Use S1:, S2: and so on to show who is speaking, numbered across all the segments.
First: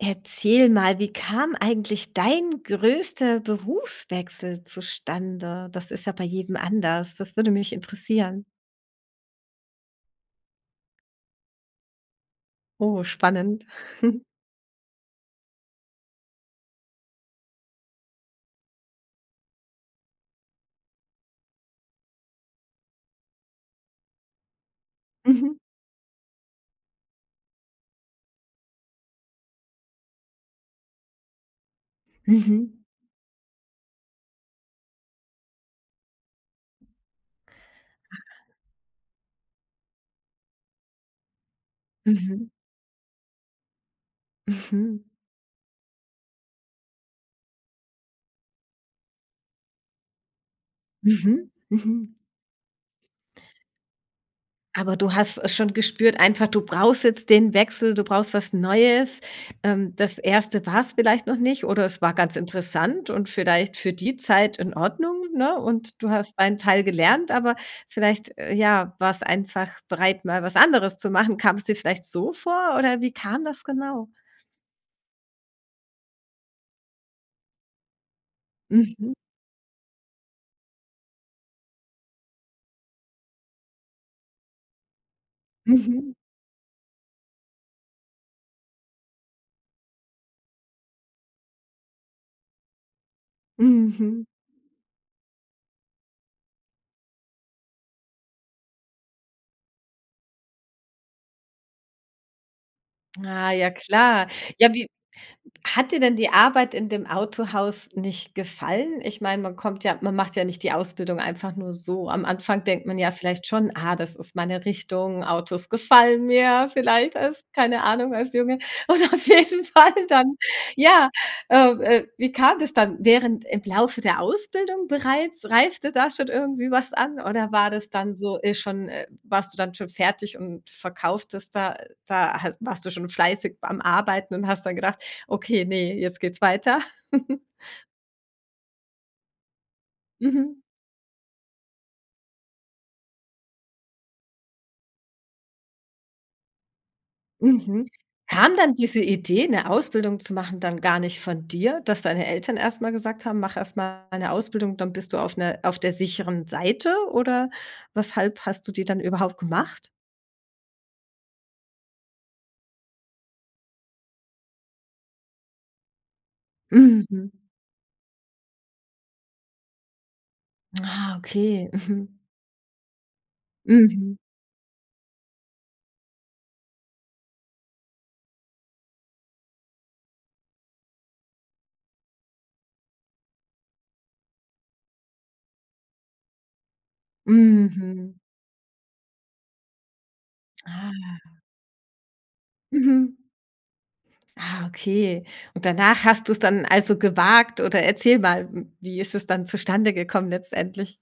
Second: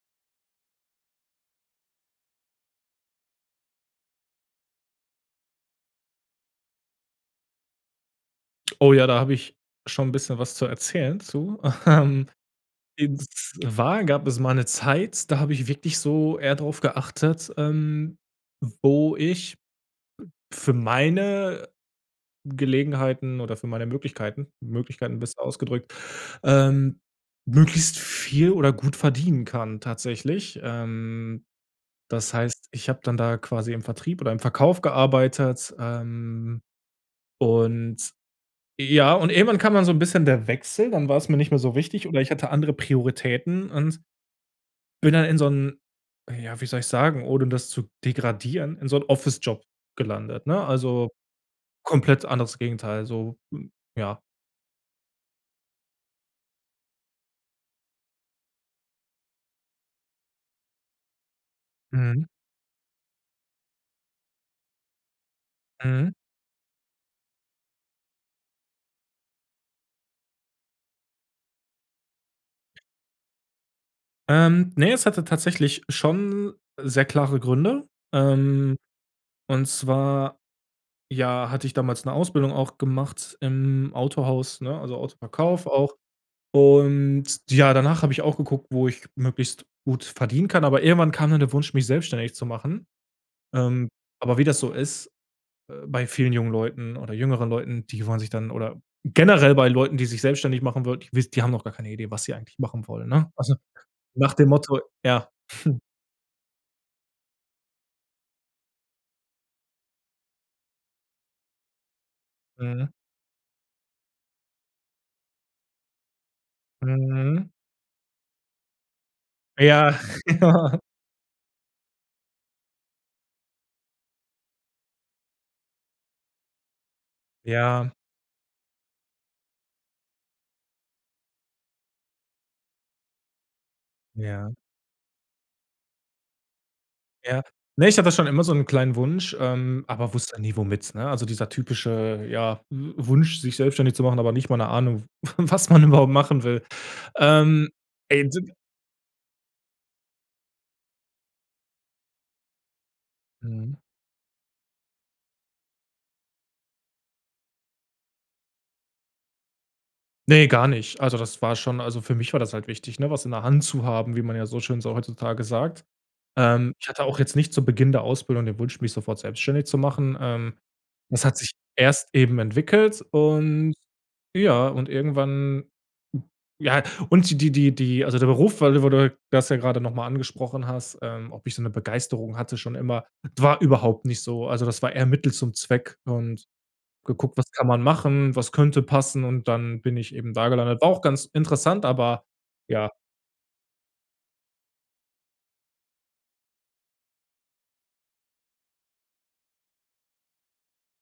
S1: Erzähl mal, wie kam eigentlich dein größter Berufswechsel zustande? Das ist ja bei jedem anders. Das würde mich interessieren.
S2: Oh, ja, da habe ich schon 'n bisschen was zu erzählen zu. Ähm,
S1: Oh,
S2: und
S1: spannend.
S2: zwar gab es mal eine Zeit, da habe ich wirklich so eher drauf geachtet, ähm, wo ich für meine, Gelegenheiten oder für meine Möglichkeiten Möglichkeiten besser
S1: Mhm.
S2: ausgedrückt, ähm, möglichst viel oder gut verdienen kann tatsächlich. Ähm, das heißt,
S1: Mhm.
S2: ich habe dann da quasi im Vertrieb oder im Verkauf gearbeitet. Ähm, und ja, und irgendwann kam dann so 'n bisschen der Wechsel, dann war's mir nicht mehr so wichtig oder ich
S1: Mhm.
S2: hatte andere Prioritäten und
S1: Mhm.
S2: bin dann in so 'n ja, wie soll ich sagen, ohne das zu degradieren, in so 'n Office Job gelandet, ne? Also,
S1: Mhm. Mhm.
S2: komplett anderes Gegenteil so, ja.
S1: Aber du hast es schon gespürt einfach, du brauchst jetzt den Wechsel, du brauchst was Neues. Ähm, das 1. war's vielleicht noch nicht oder es war
S2: Mhm.
S1: ganz interessant und vielleicht für die Zeit in Ordnung, ne? Und du
S2: Mhm.
S1: hast deinen Teil gelernt, aber vielleicht, äh, ja, warst einfach bereit, mal was anderes zu machen. Kam's dir vielleicht so vor oder wie kam das genau?
S2: Ähm, ne, es hatte tatsächlich schon sehr klare Gründe. Ähm,
S1: Mhm.
S2: und zwar, ja, hatte ich damals 'ne Ausbildung auch gemacht im Autohaus, ne, also, Autoverkauf auch.
S1: Mhm.
S2: Und ja, danach habe ich auch geguckt, wo ich möglichst gut verdienen kann, aber irgendwann kam dann der Wunsch, mich selbstständig zu machen. Ähm,
S1: Mhm.
S2: aber wie das so ist, äh, bei vielen jungen Leuten oder jüngeren Leuten, die wollen sich dann oder generell bei Leuten, die sich selbstständig machen würden. Die wiss die haben doch gar keine Idee, was sie eigentlich machen wollen, ne?
S1: Ah
S2: Also,
S1: ja, klar.
S2: nach dem
S1: Ja,
S2: Motto,
S1: wie
S2: ja.
S1: hat dir denn die Arbeit in dem Autohaus nicht gefallen? Ich meine, man kommt ja man macht ja nicht die Ausbildung einfach nur so. Am Anfang denkt
S2: Mhm.
S1: man ja vielleicht schon: „Ah, das ist meine Richtung, Autos gefallen mir“, vielleicht als
S2: Mhm.
S1: keine Ahnung als Junge. Oder auf jeden Fall
S2: Ja.
S1: dann,
S2: Ja.
S1: ja, äh, äh, wie kam das dann während im Laufe der Ausbildung bereits, reifte da schon irgendwie was an oder war das
S2: Ja.
S1: dann so e schon äh, warst du dann schon fertig und verkauftest da da halt warst du schon fleißig beim Arbeiten und
S2: Ja.
S1: hast dann gedacht: „Okay, ne, jetzt geht's weiter.“
S2: Ja. Ne, ich habe das schon immer so 'nen kleinen Wunsch, ähm, aber wusste nie
S1: Mhm.
S2: womit, ne? Also, dieser typische ja W Wunsch, sich selbstständig zu machen, aber nicht mal 'ne Ahnung, W was man überhaupt machen will. Ähm,
S1: Mhm.
S2: [unintelligible]
S1: Kam dann diese Idee, 'ne Ausbildung zu machen, dann gar nicht von dir, dass deine Eltern erst mal gesagt haben: „Mach
S2: Mhm.
S1: erst mal 'ne Ausbildung, dann bist du auf 'ner auf der sicheren Seite“, oder weshalb hast du die dann überhaupt gemacht?
S2: Ne, gar nicht. Also, das war schon also, für mich war das halt wichtig, ne, was in der Hand zu haben, wie man ja so schön so heutzutage sagt. Ähm, ich hatte auch
S1: Mhm.
S2: jetzt nicht zu Beginn der Ausbildung den Wunsch mich sofort selbstständig zu machen. Ähm,
S1: Ah,
S2: das hat sich
S1: okay.
S2: erst
S1: Mhm.
S2: eben entwickelt und
S1: Mhm.
S2: ja und irgendwann ja und die die die die also, der Beruf, weil du wo du das ja grade noch mal angesprochen hast, ähm, ob ich so 'ne Begeisterung hatte schon immer. D war überhaupt nicht so. Also, das war eher Mittel zum Zweck und geguckt: Was kann man
S1: Mhm.
S2: machen? Was könnte passen? Und dann bin ich eben da gelandet. War auch ganz
S1: Ah.
S2: interessant, aber ja.
S1: Mhm. Ah, okay. Und danach hast du's dann also, gewagt oder erzähl mal, wie ist es dann zustande gekommen letztendlich?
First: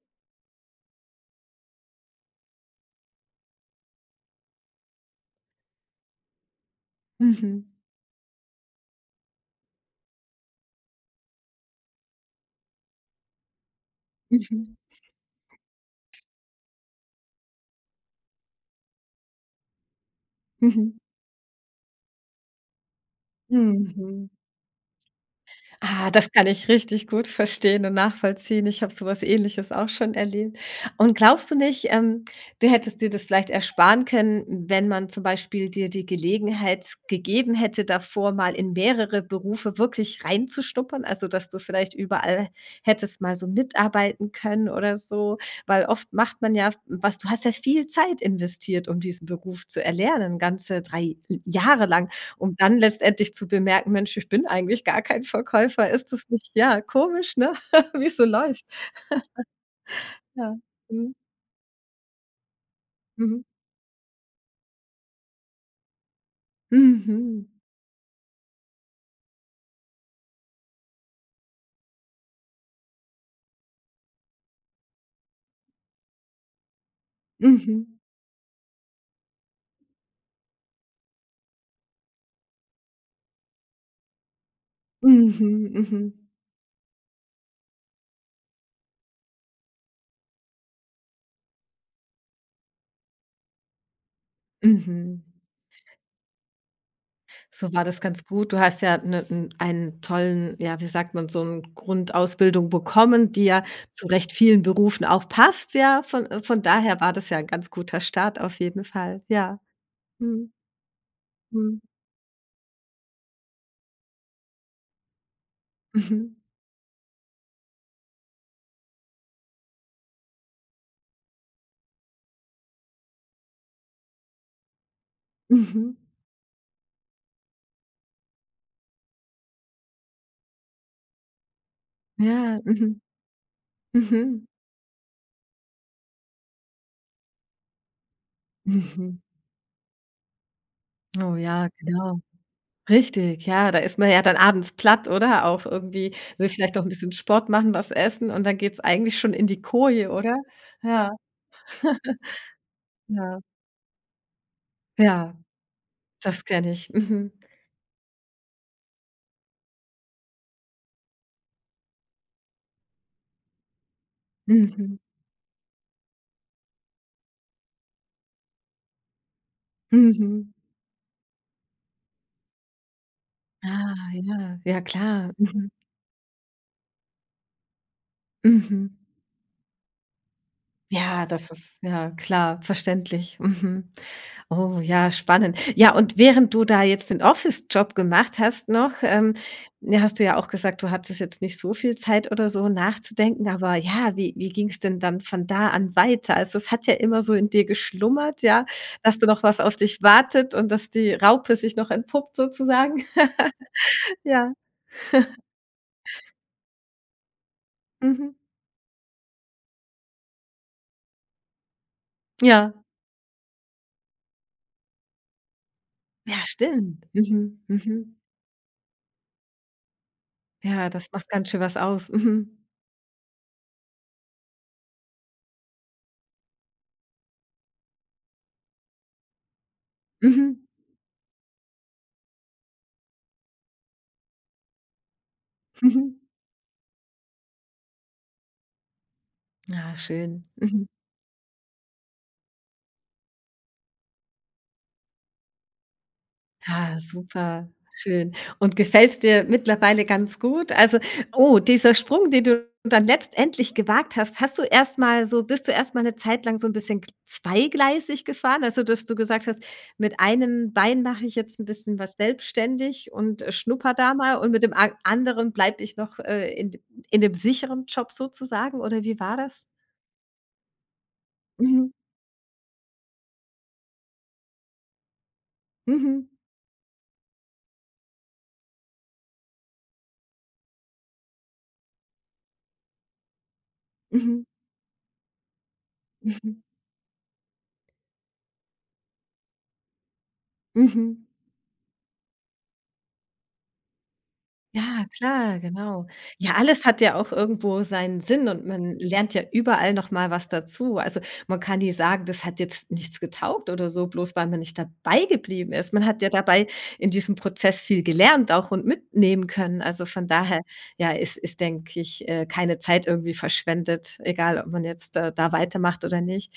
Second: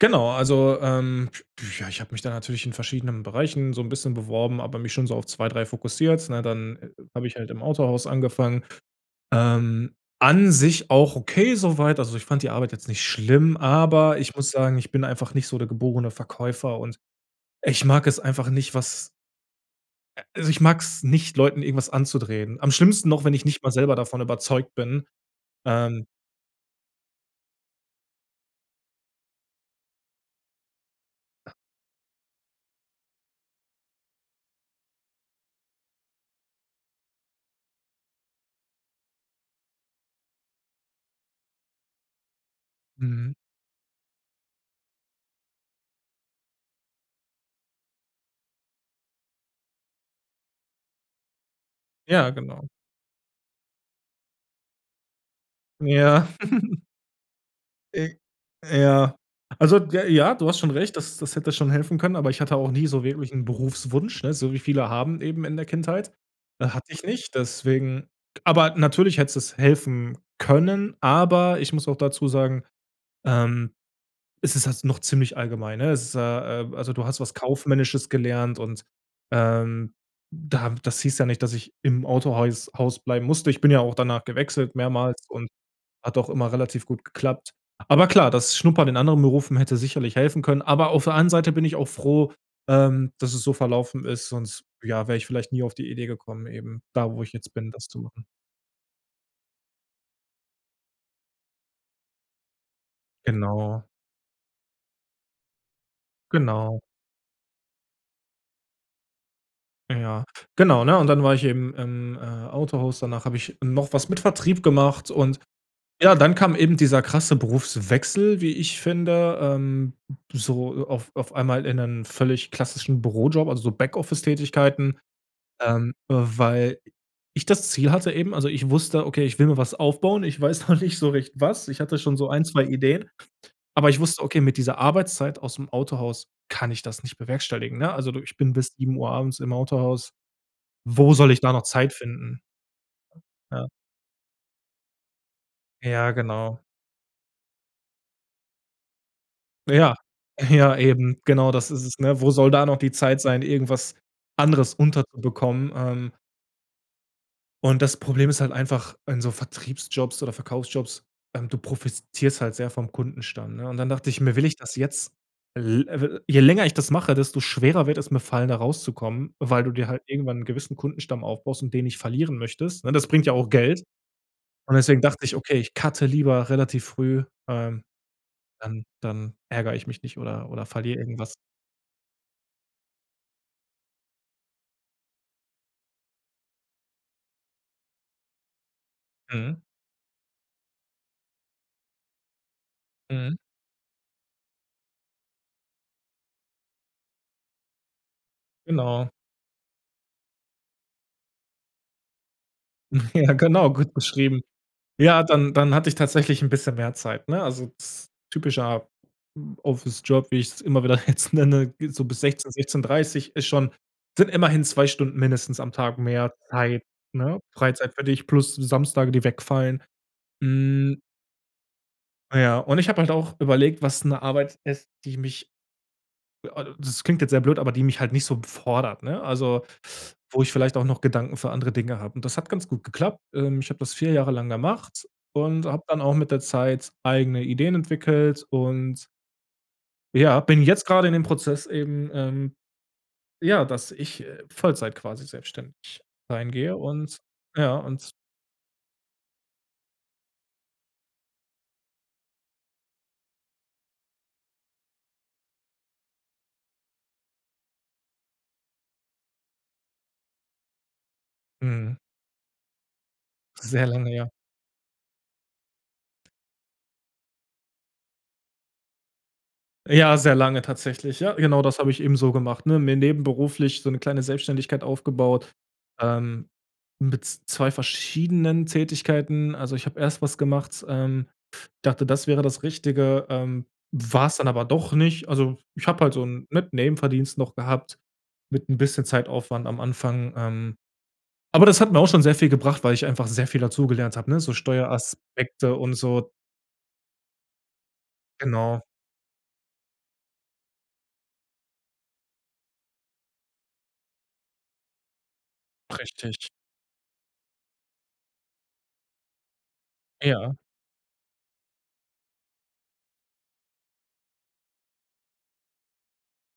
S2: Genau, also, ähm, du, ja, ich habe mich da natürlich in verschiedenen Bereichen so 'n bisschen beworben, aber mich schon so auf 2, 3 fokussiert, ne? Dann habe ich halt im
S1: Mhm.
S2: Autohaus angefangen. Ähm, an sich auch okay so weit, also, ich fand die Arbeit jetzt nicht schlimm, aber ich muss
S1: Mhm.
S2: sagen, ich bin einfach nicht so der geborene Verkäufer und ich mag es einfach nicht, was a also, ich
S1: Mhm.
S2: mag's nicht, Leuten irgendwas anzudrehen. Am schlimmsten noch, wenn ich nicht mal selber davon
S1: Mhm.
S2: überzeugt bin. Ähm
S1: Ah, das kann ich richtig gut verstehen und nachvollziehen. Ich habe so was Ähnliches auch schon erlebt. Und glaubst du nicht, ähm, du hättest dir das vielleicht ersparen können, wenn man zum Beispiel dir die Gelegenheit gegeben hätte, davor mal in mehrere Berufe wirklich reinzuschnuppern? Also, dass du vielleicht überall, hättest
S2: Mhm.
S1: mal so mitarbeiten können oder so. Weil oft macht man ja, was du hast ja viel Zeit investiert, um diesen Beruf zu erlernen ganze 3 l Jahre lang,
S2: Ja,
S1: um
S2: genau.
S1: dann letztendlich zu bemerken: „Mensch, ich bin eigentlich gar kein Verkäufer.“ Ist das
S2: Ja.
S1: nicht, ja, komisch, ne?
S2: I
S1: Wie's so läuft?
S2: ja. Also, d ja, ja, du
S1: Ja.
S2: hast schon recht,
S1: Mhm.
S2: das das hätte schon helfen können, aber ich hatte auch nie so wirklich
S1: Mhm.
S2: 'n Berufswunsch, ne? So wie viele haben eben in der Kindheit. Hatte ich nicht,
S1: Mhm.
S2: deswegen aber natürlich hätte es helfen können. Aber ich muss auch dazu sagen, ähm, es ist halt noch ziemlich allgemein, ne? Es ist ja, ähm also, du hast was
S1: Mhm.
S2: Kaufmännisches gelernt und, ähm, da das hieß ja nicht, dass ich im Autohäus Haus bleiben musste. Ich bin ja auch danach gewechselt mehrmals und
S1: Mhm.
S2: hat
S1: Mhm.
S2: auch immer relativ gut geklappt. Aber klar, das Schnuppern in anderen Berufen hätte sicherlich helfen können. Aber auf der anderen Seite bin ich auch froh, ähm, dass es so verlaufen ist, sonst ja, wäre
S1: Mhm.
S2: ich vielleicht nie auf die Idee gekommen eben, da, wo ich jetzt
S1: So
S2: bin,
S1: war
S2: das zu
S1: das ganz
S2: machen.
S1: gut. Du hast ja, ne n einen tollen ja, wie sagt man, so 'n Grundausbildung bekommen, die ja
S2: Genau.
S1: zurecht vielen Berufen auch passt, ja. Von von
S2: Genau.
S1: daher war das ja 'n ganz guter Start auf jeden Fall, ja.
S2: Ja
S1: Mhm.
S2: genau, ne? Und dann war ich eben
S1: Mhm.
S2: im, äh, Autohaus. Danach habe ich noch was mit Vertrieb gemacht und ja, dann
S1: Mhm.
S2: kam eben dieser krasse Berufswechsel, wie ich finde, ähm, so auf auf einmal in einen völlig klassischen Bürojob, also, so Backoffice-Tätigkeiten, ähm,
S1: Mhm.
S2: weil ich das Ziel hatte eben also, ich wusste: „Okay, ich will mir was aufbauen. Ich weiß noch nicht so recht was.“ Ich hatte schon so 1,
S1: Ja.
S2: 2
S1: Mhm.
S2: Ideen. Aber ich wusste: „Okay,
S1: Mhm.
S2: mit dieser Arbeitszeit ausm Autohaus kann ich das nicht bewerkstelligen“, ne? Also, du ich bin bis 19:00
S1: Mhm.
S2: abends im Autohaus. Wo soll
S1: Oh,
S2: ich da noch
S1: ja,
S2: Zeit
S1: klar.
S2: finden?
S1: Richtig,
S2: Ja.
S1: ja. Da ist man ja dann abends platt oder auch
S2: Ja,
S1: irgendwie, will
S2: genau.
S1: vielleicht auch 'n bisschen Sport machen, was essen und dann geht's eigentlich schon in die
S2: Ja.
S1: Koje, oder?
S2: Ja,
S1: Ja.
S2: eben. Genau, das ist es, ne? Wo soll da noch die Zeit
S1: Ja.
S2: sein, irgendwas anderes
S1: Ja.
S2: unterzubekommen. Ähm
S1: Das kenne ich. Mhm.
S2: Und das Problem ist halt einfach, in so Vertriebsjobs oder Verkaufsjobs, ähm, du profitierst halt sehr vom Kundenstamm, ne? Und dann dacht ich, mir: „Will ich das
S1: Mhm.
S2: jetzt?“ L we je länger ich das mache, desto schwerer wird es mir fallen da rauszukommen, weil du dir halt irgendwann 'n
S1: Mhm.
S2: gewissen Kundenstamm aufbaust und den nicht verlieren möchtest, ne? Das bringt ja auch Geld.
S1: Ah, ja,
S2: Und
S1: ja
S2: deswegen dachte
S1: klar.
S2: ich: „Okay,
S1: Mhm.
S2: ich cutte lieber relativ früh, ähm, dann
S1: Mhm.
S2: dann ärger ich mich nicht oder oder verliere
S1: Ja,
S2: irgendwas.“
S1: das ist ja klar, verständlich. Mhm. Oh, ja, spannend. Ja, und während du da jetzt den Office-Job gemacht hast noch, ähm,
S2: Mhm.
S1: ne, hast du ja auch gesagt, du hattest jetzt nicht so viel Zeit oder so
S2: Mhm.
S1: nachzudenken, aber ja, wie wie ging's denn dann von da an weiter? Also, es hat ja immer so in dir geschlummert, ja,
S2: Genau.
S1: dass du noch was auf dich wartet und dass die Raupe sich noch entpuppt sozusagen.
S2: Ja, genau, gut beschrieben.
S1: Ja.
S2: Ja, dann dann hatte ich tatsächlich 'n bisschen mehr Zeit, ne? Also, das
S1: Mhm.
S2: typischer Office-Job, wie ich's immer wieder jetzt nenne, ge so bis 16:00
S1: Ja.
S2: 16:30 ist schon sind immerhin 2 Stunden mindestens am Tag mehr
S1: Ja,
S2: Zeit,
S1: stimmt.
S2: ne?
S1: Mhm.
S2: Freizeit für
S1: Mhm.
S2: dich plus die Samstage, die wegfallen.
S1: Ja,
S2: Hm.
S1: das macht ganz schön was aus.
S2: Na
S1: Mhm.
S2: ja, und ich habe halt auch überlegt, was 'ne Arbeit ist, die mich [unintelligible] das klingt jetzt sehr blöd, aber die mich halt nicht so fordert, ne? Also, wo ich
S1: Mhm.
S2: vielleicht auch noch Gedanken für andere Dinge habe. Und das hat ganz gut geklappt. Ähm, ich habe das 4 Jahre lang gemacht und habe dann auch
S1: Mhm.
S2: mit der Zeit eigene Ideen entwickelt und
S1: Na,
S2: ja,
S1: schön.
S2: bin jetzt
S1: Mhm.
S2: grade in dem Prozess eben, ähm, ja, dass ich Vollzeit quasi selbstständig reingehe.
S1: Ah,
S2: Und
S1: super,
S2: ja und
S1: schön. Und gefällt's dir mittlerweile ganz gut? Also, oh, dieser Sprung, den du dann letztendlich gewagt hast, hast du erst mal so bist du erst mal 'ne Zeit lang so 'n bisschen gl zweigleisig gefahren? Also, dass du gesagt hast: „Mit einem Bein mache ich jetzt 'n
S2: Mhm.
S1: bisschen was selbstständig und, äh,
S2: Sehr
S1: schnuppere
S2: lange,
S1: da
S2: ja.
S1: mal und mit dem an anderen bleibe ich noch, äh, in d in dem sicheren Job“, sozusagen oder wie war das?
S2: Ja, sehr lange tatsächlich. Ja, genau das habe
S1: Mhm.
S2: ich eben so gemacht, ne? Mir nebenberuflich so 'ne kleine Selbstständigkeit aufgebaut.
S1: Mhm.
S2: Ähm, mit 2 verschiedenen Tätigkeiten. Also, ich habe erst was gemacht ähm, dachte, das wäre das Richtige, ähm, war's
S1: Mhm.
S2: dann aber doch nicht. Also, ich habe halt so 'n,
S1: Mhm.
S2: mit Nebenverdienst noch gehabt mit 'n bisschen Zeitaufwand am Anfang. Ähm,
S1: Mhm.
S2: aber das hat mir auch schon sehr viel gebracht, weil ich einfach sehr viel dazugelernt habe, ne? So
S1: Ja, klar,
S2: Steueraspekte und
S1: genau.
S2: so
S1: Ja, alles hat ja auch irgendwo seinen Sinn und
S2: Genau.
S1: man lernt ja überall noch mal was dazu. Also, man kann nie sagen: Das hat jetzt nichts getaugt oder so, bloß weil man nicht dabei geblieben ist. Man hat ja
S2: Richtig.
S1: dabei in diesem Prozess viel gelernt auch und mitnehmen können. Also, von
S2: Ja.
S1: daher, ja, ist ist, denke ich, äh, keine Zeit irgendwie verschwendet, egal, ob man jetzt, äh, da weitermacht oder nicht.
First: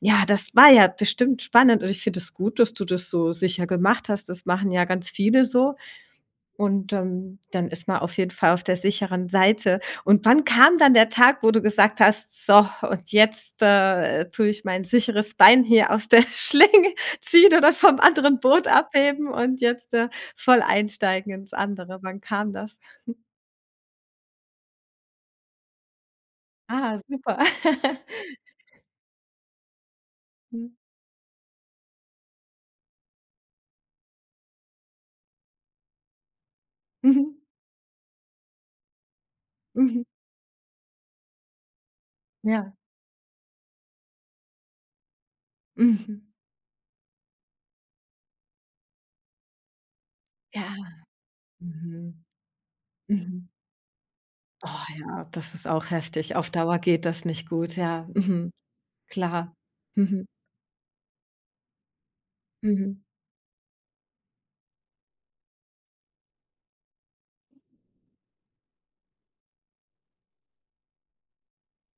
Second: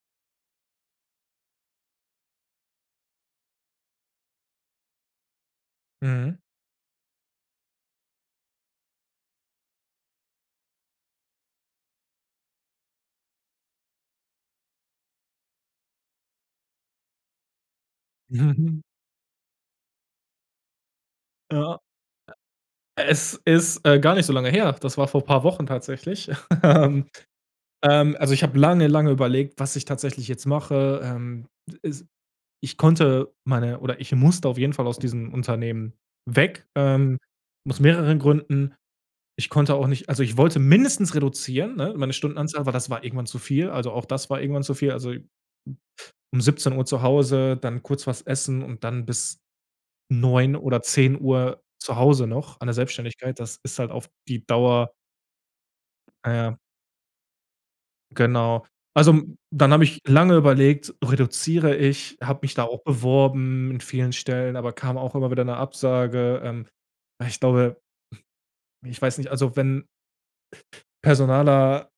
S1: Ja, das war ja bestimmt spannend und ich finde das gut, dass du das so sicher gemacht hast. Das machen ja ganz viele so.
S2: Mhm.
S1: Und, ähm, dann ist man auf jeden Fall auf der sicheren Seite. Und wann kam dann der Tag, wo du gesagt hast: „So, und jetzt, äh, tue ich mein sicheres Bein hier aus der Schlinge, ziehen oder vom anderen Boot
S2: Mhm.
S1: abheben und jetzt, äh, voll einsteigen ins
S2: Ja.
S1: andere.“ Wann kam das?
S2: Es ist, äh, gar nicht so lange her. Das war vor paar Wochen tatsächlich,
S1: Ah,
S2: ähm.
S1: super.
S2: Ähm, also, ich habe lange, lange überlegt, was ich tatsächlich jetzt
S1: Mhm.
S2: mache. Ähm, s ich konnte meine oder ich musste auf jeden Fall aus diesem Unternehmen weg, ähm,
S1: Mhm.
S2: aus mehreren Gründen. Ich konnte auch
S1: Mhm.
S2: nicht also, ich wollte mindestens reduzieren, ne, meine Stundenanzahl, weil
S1: Ja.
S2: das war irgendwann zu viel. Also, auch das war irgendwann zu viel. Also,
S1: Mhm.
S2: um 17:00 zu Hause, dann kurz was essen und dann bis 21:00
S1: Ja.
S2: oder 22:00 zu
S1: Mhm.
S2: Hause noch an der Selbstständigkeit.
S1: Mhm.
S2: Das ist halt auf die
S1: Oh,
S2: Dauer
S1: ja, das ist auch heftig. Auf
S2: Ja.
S1: Dauer geht das nicht gut, ja. Mhm.
S2: Genau. Also,
S1: Klar.
S2: dann habe ich
S1: Mhm.
S2: lange überlegt: „Reduziere ich?“, habe mich da auch
S1: Mhm.
S2: beworben in vielen Stellen, aber kam auch immer wieder 'ne Absage. Ähm, ich glaube ich weiß nicht, also, wenn personaler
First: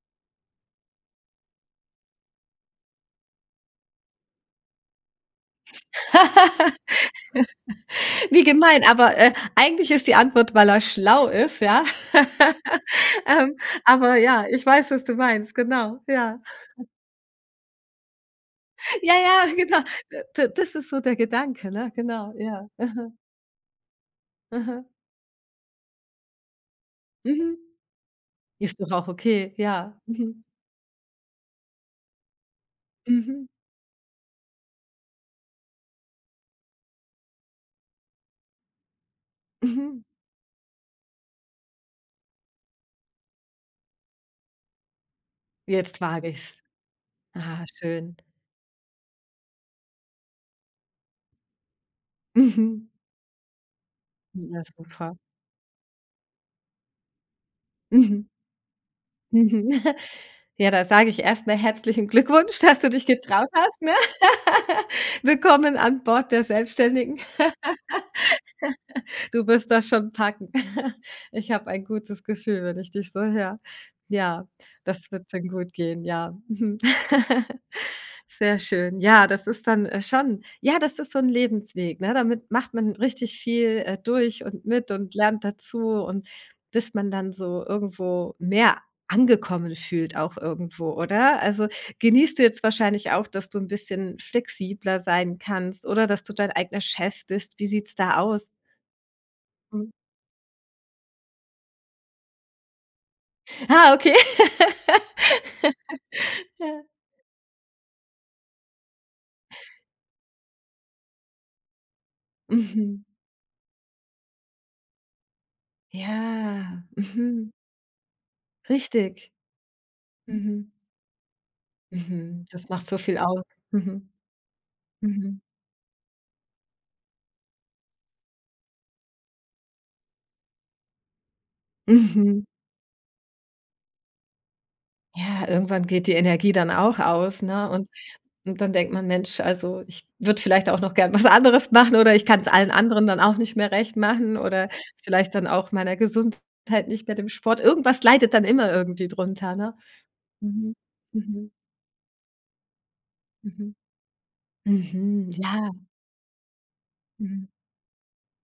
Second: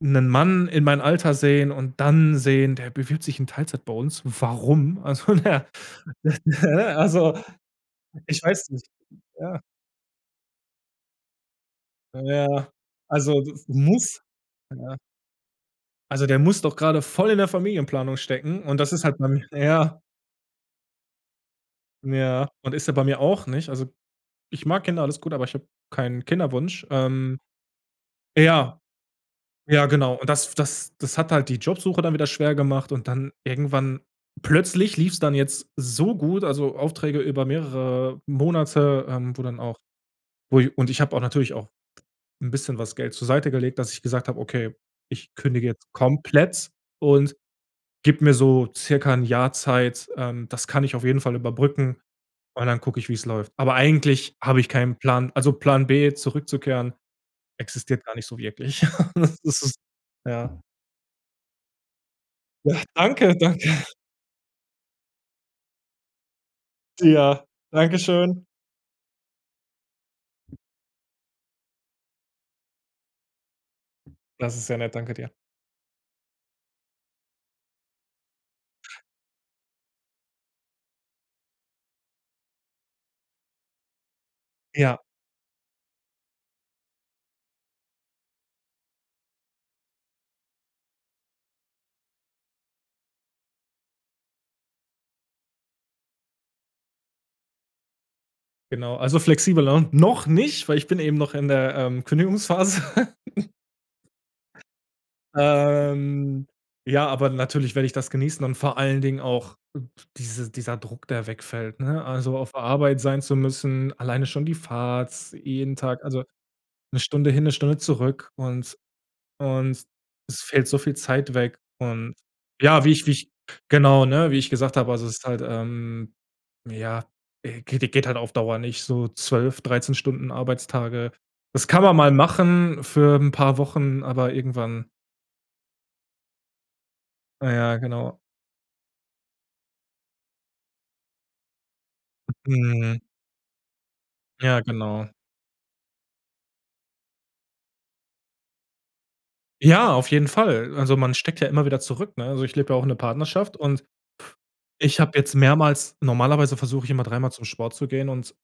S2: 'nen Mann in meinen Alter sehen und dann sehen: „Der bewirbt sich in Teilzeit bei uns, warum?“ Also, der ne, also ich
S1: Wie
S2: weiß
S1: gemein,
S2: nicht.
S1: aber, äh,
S2: Ja.
S1: eigentlich ist die Antwort, weil er schlau ist, ja?
S2: Na ja, also,
S1: Ähm,
S2: das
S1: aber
S2: muss
S1: ja, ich weiß,
S2: ja.
S1: was du meinst, genau,
S2: Also, der
S1: ja.
S2: muss doch grade voll in der Familienplanung stecken und das ist
S1: Ja,
S2: halt bei mir
S1: ja, genau.
S2: ja.
S1: D das ist so der Gedanke, ne? Genau,
S2: Ja
S1: ja.
S2: und ist er bei
S1: Mhm.
S2: mir auch nicht. Also, ich mag
S1: Mhm.
S2: Kinder alles gut, aber ich habe keinen Kinderwunsch. Ähm,
S1: Mhm.
S2: ja.
S1: Ist doch auch okay,
S2: Ja,
S1: ja.
S2: genau. Und
S1: Mhm.
S2: das das das hat halt die Jobsuche dann wieder schwer gemacht. Und dann
S1: Mhm.
S2: irgendwann plötzlich lief's dann jetzt so gut, also, Aufträge über mehrere Monate, ähm, wo dann auch,
S1: Mhm.
S2: wo ich und ich habe auch natürlich auch 'n bisschen was Geld zur Seite gelegt, dass ich gesagt habe: „Okay, ich kündige jetzt
S1: Jetzt wage ich's.
S2: komplett und
S1: Ah, schön.
S2: gebe mir so circa 'n Jahr Zeit.“ Ähm, das kann ich auf jeden Fall überbrücken und dann
S1: Mhm.
S2: gucke ich, wie's läuft. Aber eigentlich habe
S1: Na
S2: ich keinen
S1: super.
S2: Plan also, Plan B zurückzukehren existiert gar
S1: Mhm.
S2: nicht so wirklich. Das ist
S1: Mhm.
S2: ja.
S1: Ja, da sage ich erst mal herzlichen Glückwunsch, dass
S2: Da
S1: du dich
S2: Danke,
S1: getraut
S2: danke.
S1: hast, ne? Willkommen an Bord der Selbstständigen.
S2: Ja, danke schön.
S1: Du wirst das schon packen. Ich habe ein gutes Gefühl, wenn ich dich so höre. Ja,
S2: Das ist sehr nett,
S1: das
S2: danke dir.
S1: wird schon gut gehen, ja, Sehr schön. Ja, das ist dann, äh, schon ja, das ist so 'n Lebensweg, ne? Damit macht man richtig viel, äh, durch und mit
S2: Ja.
S1: und lernt dazu und bis man dann so irgendwo mehr angekommen fühlt auch irgendwo, oder? Also, genießt du jetzt wahrscheinlich auch, dass du 'n bisschen flexibler sein kannst oder dass du dein eigener Chef bist? Wie sieht's da aus?
S2: Genau, also, flexibler,
S1: Mhm.
S2: noch nicht, weil ich bin eben noch in der, ähm, Kündigungsphase.
S1: Ah, okay.
S2: Ähm,
S1: Ja.
S2: ja, aber natürlich werde ich das genießen und vor allen Dingen auch diese dieser Druck, der wegfällt, ne? Also, auf Arbeit
S1: Mhm.
S2: sein zu müssen, alleine schon die Fahrt, jeden Tag, also,
S1: Ja.
S2: 1 Stunde hin, 1
S1: Mhm.
S2: Stunde zurück und
S1: Richtig.
S2: und es fällt
S1: Mhm.
S2: so viel Zeit weg. Und
S1: Mhm. Das
S2: ja,
S1: macht
S2: wie
S1: so
S2: ich wie
S1: viel
S2: ich,
S1: aus.
S2: genau,
S1: Mhm.
S2: ne? Wie ich gesagt habe, also, es ist
S1: Mhm.
S2: halt, ähm, ja, geht geht halt auf Dauer nicht so 12, 13 Stunden Arbeitstage. Das kann man mal
S1: Mhm.
S2: machen für 'n paar Wochen, aber irgendwann
S1: Ja, irgendwann geht die Energie dann auch aus,
S2: Ja,
S1: ne?
S2: ja,
S1: Und
S2: genau.
S1: dann denkt man: „Mensch, also, ich würde vielleicht auch noch gern was anderes machen oder ich kann's allen
S2: Mhm.
S1: anderen dann auch nicht mehr recht machen
S2: Ja,
S1: oder
S2: genau.
S1: vielleicht dann auch meiner Gesundheit, nicht mehr dem Sport.“ Irgendwas leidet dann immer irgendwie drunter, ne?
S2: Ja, auf jeden Fall.
S1: Mhm,
S2: Also, man steckt ja
S1: mhm.
S2: immer wieder zurück, ne? Also, ich lebe ja auch in 'ner Partnerschaft
S1: Mhm.
S2: und ich habe
S1: Mhm.
S2: jetzt
S1: Ja.
S2: mehrmals normalerweise versuche ich immer dreimal zum
S1: Mhm.
S2: Sport zu gehen und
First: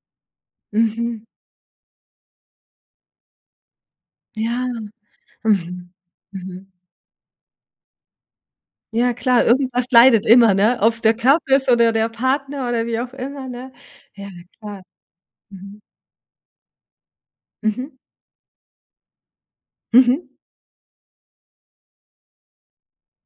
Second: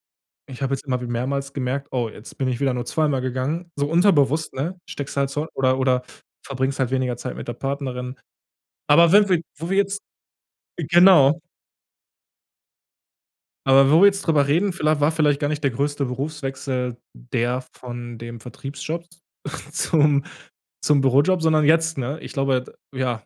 S2: ich habe jetzt immer
S1: Mhm.
S2: mehrmals gemerkt: „Oh, jetzt bin ich wieder nur zweimal gegangen.“ So unterbewusst,
S1: Ja.
S2: ne? Steckst halt zurück oder
S1: Mhm.
S2: oder
S1: Mhm.
S2: verbringst halt weniger Zeit mit der Partnerin.
S1: Ja,
S2: Aber
S1: ja
S2: wenn wir
S1: klar,
S2: wo wir
S1: irgendwas
S2: jetzt
S1: leidet immer, ne? Ob's der
S2: genau.
S1: Körper ist oder der der Partner oder wie auch immer, ne?
S2: Aber wo wir jetzt
S1: Ja, na
S2: drüber reden,
S1: klar.
S2: vielleicht war vielleicht gar nicht der
S1: Mhm.
S2: größte Berufswechsel der
S1: Mhm.
S2: von dem Vertriebsjob zum
S1: Mhm.
S2: zum Bürojob, sondern jetzt, ne? Ich glaube, d ja.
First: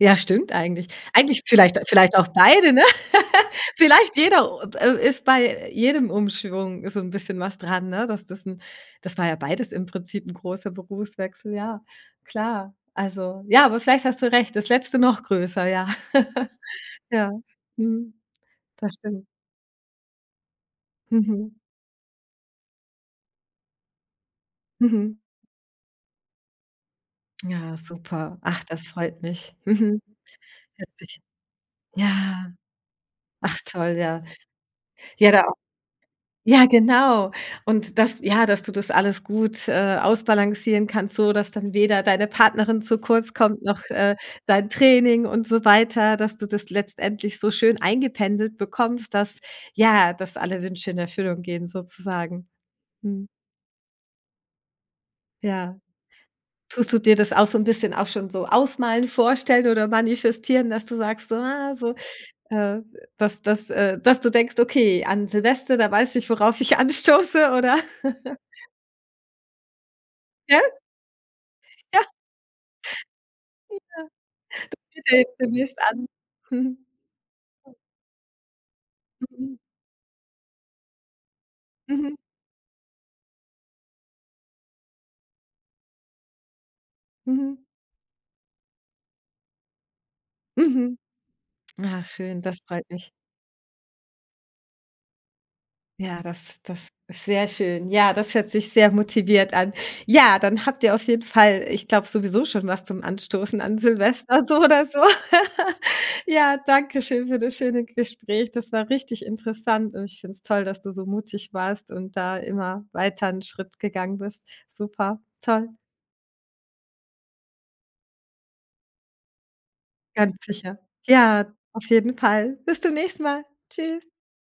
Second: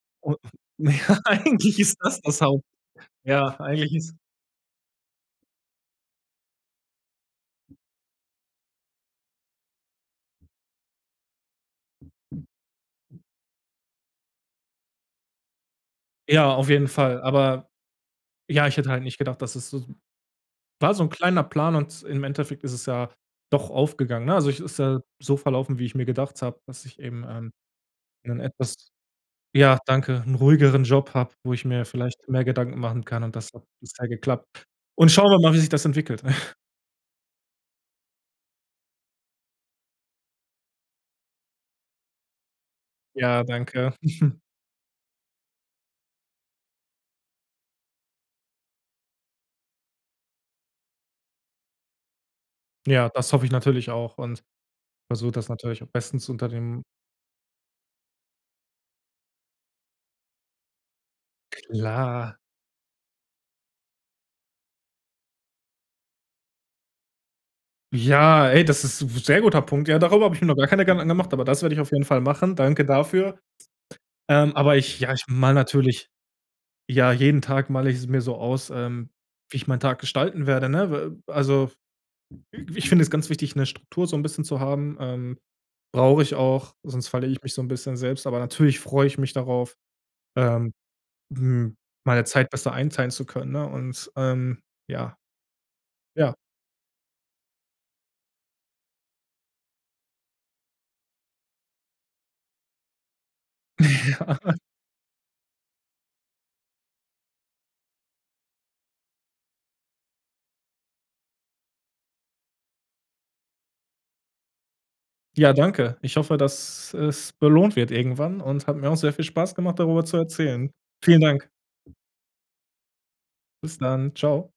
S1: Ja,
S2: Un
S1: stimmt eigentlich.
S2: ja,
S1: Eigentlich vielleicht
S2: eigentlich ist
S1: vielleicht
S2: das,
S1: auch
S2: das Haupt
S1: beide, ne?
S2: ja, eigentlich ist
S1: Vielleicht jeder oh, äh, ist bei jedem Umschwung so 'n bisschen was dran, ne? Dass das 'n das war ja beides im Prinzip 'n großer Berufswechsel, ja. Klar, also, ja, aber vielleicht hast du recht, das letzte noch größer, ja.
S2: Ja, auf jeden Fall.
S1: Ja,
S2: Aber
S1: mhm,
S2: ja, ich hätte
S1: Das
S2: halt nicht
S1: stimmt.
S2: gedacht, das ist s so, war so 'n kleiner
S1: Mhm.
S2: Plan und im Endeffekt ist es ja doch aufgegangen, ne? Also, ich ist ja
S1: Mhm.
S2: so verlaufen, wie ich mir gedacht habe, dass ich eben, ähm,
S1: Ja, super.
S2: in
S1: Ach, das
S2: etwas
S1: freut mich.
S2: ja,
S1: Mhm.
S2: danke, 'n ruhigeren Job
S1: [unintelligible]
S2: habe, wo ich mir vielleicht mehr
S1: Ja.
S2: Gedanken machen kann und das
S1: Ach
S2: hat
S1: toll,
S2: bisher
S1: ja.
S2: geklappt. Und schauen
S1: Ja,
S2: wir
S1: da auch
S2: mal, wie sich das entwickelt.
S1: ja, genau. Und dass ja dass du das alles gut, äh, ausbalancieren kannst, so dass dann weder deine Partnerin zu kurz
S2: Ja,
S1: kommt, noch,
S2: danke.
S1: äh, dein Training und so weiter, dass du das letztendlich so schön eingependelt bekommst, dass ja, dass alle Wünsche in Erfüllung gehen sozusagen.
S2: Ja,
S1: Mhm.
S2: das hoffe ich natürlich auch und versuche das
S1: Ja.
S2: natürlich am besten zu unter dem
S1: Tust du dir das auch so 'n bisschen auch schon so ausmalen, vorstellen oder manifestieren, dass du sagst, so, ah, so,
S2: Klar.
S1: äh, dass dass äh, dass du denkst: „Okay, an Silvester, da weiß ich, worauf ich anstoße“ oder
S2: Ja, ey, das ist sehr guter Punkt. Ja, darüber habe ich mir noch
S1: Ja.
S2: gar keine Gedanken angemacht, aber das werde ich auf jeden
S1: Ja.
S2: Fall machen. Danke dafür.
S1: Ja.
S2: Ähm, aber ich ja, ich
S1: [unintelligible]
S2: mal
S1: demnächst an.
S2: natürlich ja, jeden Tag male ich's mir so aus, ähm,
S1: Mhm.
S2: wie ich meinen Tag gestalten werde, ne? W also,
S1: Mhm.
S2: ich finde es ganz wichtig, 'ne Struktur, so 'n bisschen zu haben, ähm, brauche ich auch, sonst verliere ich mich so
S1: Mhm.
S2: 'n bisschen selbst, aber natürlich freue ich mich darauf, ähm,
S1: Mhm.
S2: hm, meine
S1: Schön,
S2: Zeit
S1: das
S2: besser
S1: freut
S2: einteilen
S1: mich.
S2: zu können, ne? Und, ähm ja.
S1: Ja,
S2: Ja.
S1: das das ist sehr schön. Ja, das hört sich sehr motiviert an. Ja, dann habt ihr auf jeden Fall, ich glaube, sowieso schon was zum Anstoßen an Silvester
S2: Ja.
S1: so oder so. Ja, danke schön für das schöne Gespräch. Das war richtig interessant und ich finde es toll, dass du so mutig warst und da immer weiter 'n Schritt gegangen bist. Super,
S2: Ja,
S1: toll.
S2: danke. Ich hoffe, dass es belohnt wird irgendwann und hat mir auch sehr viel Spaß gemacht, darüber zu
S1: Ganz
S2: erzählen.
S1: sicher.
S2: Vielen Dank.
S1: Ja, auf jeden Fall. Bis zum nächsten Mal.
S2: Bis
S1: Tschüss.
S2: dann. Tschau.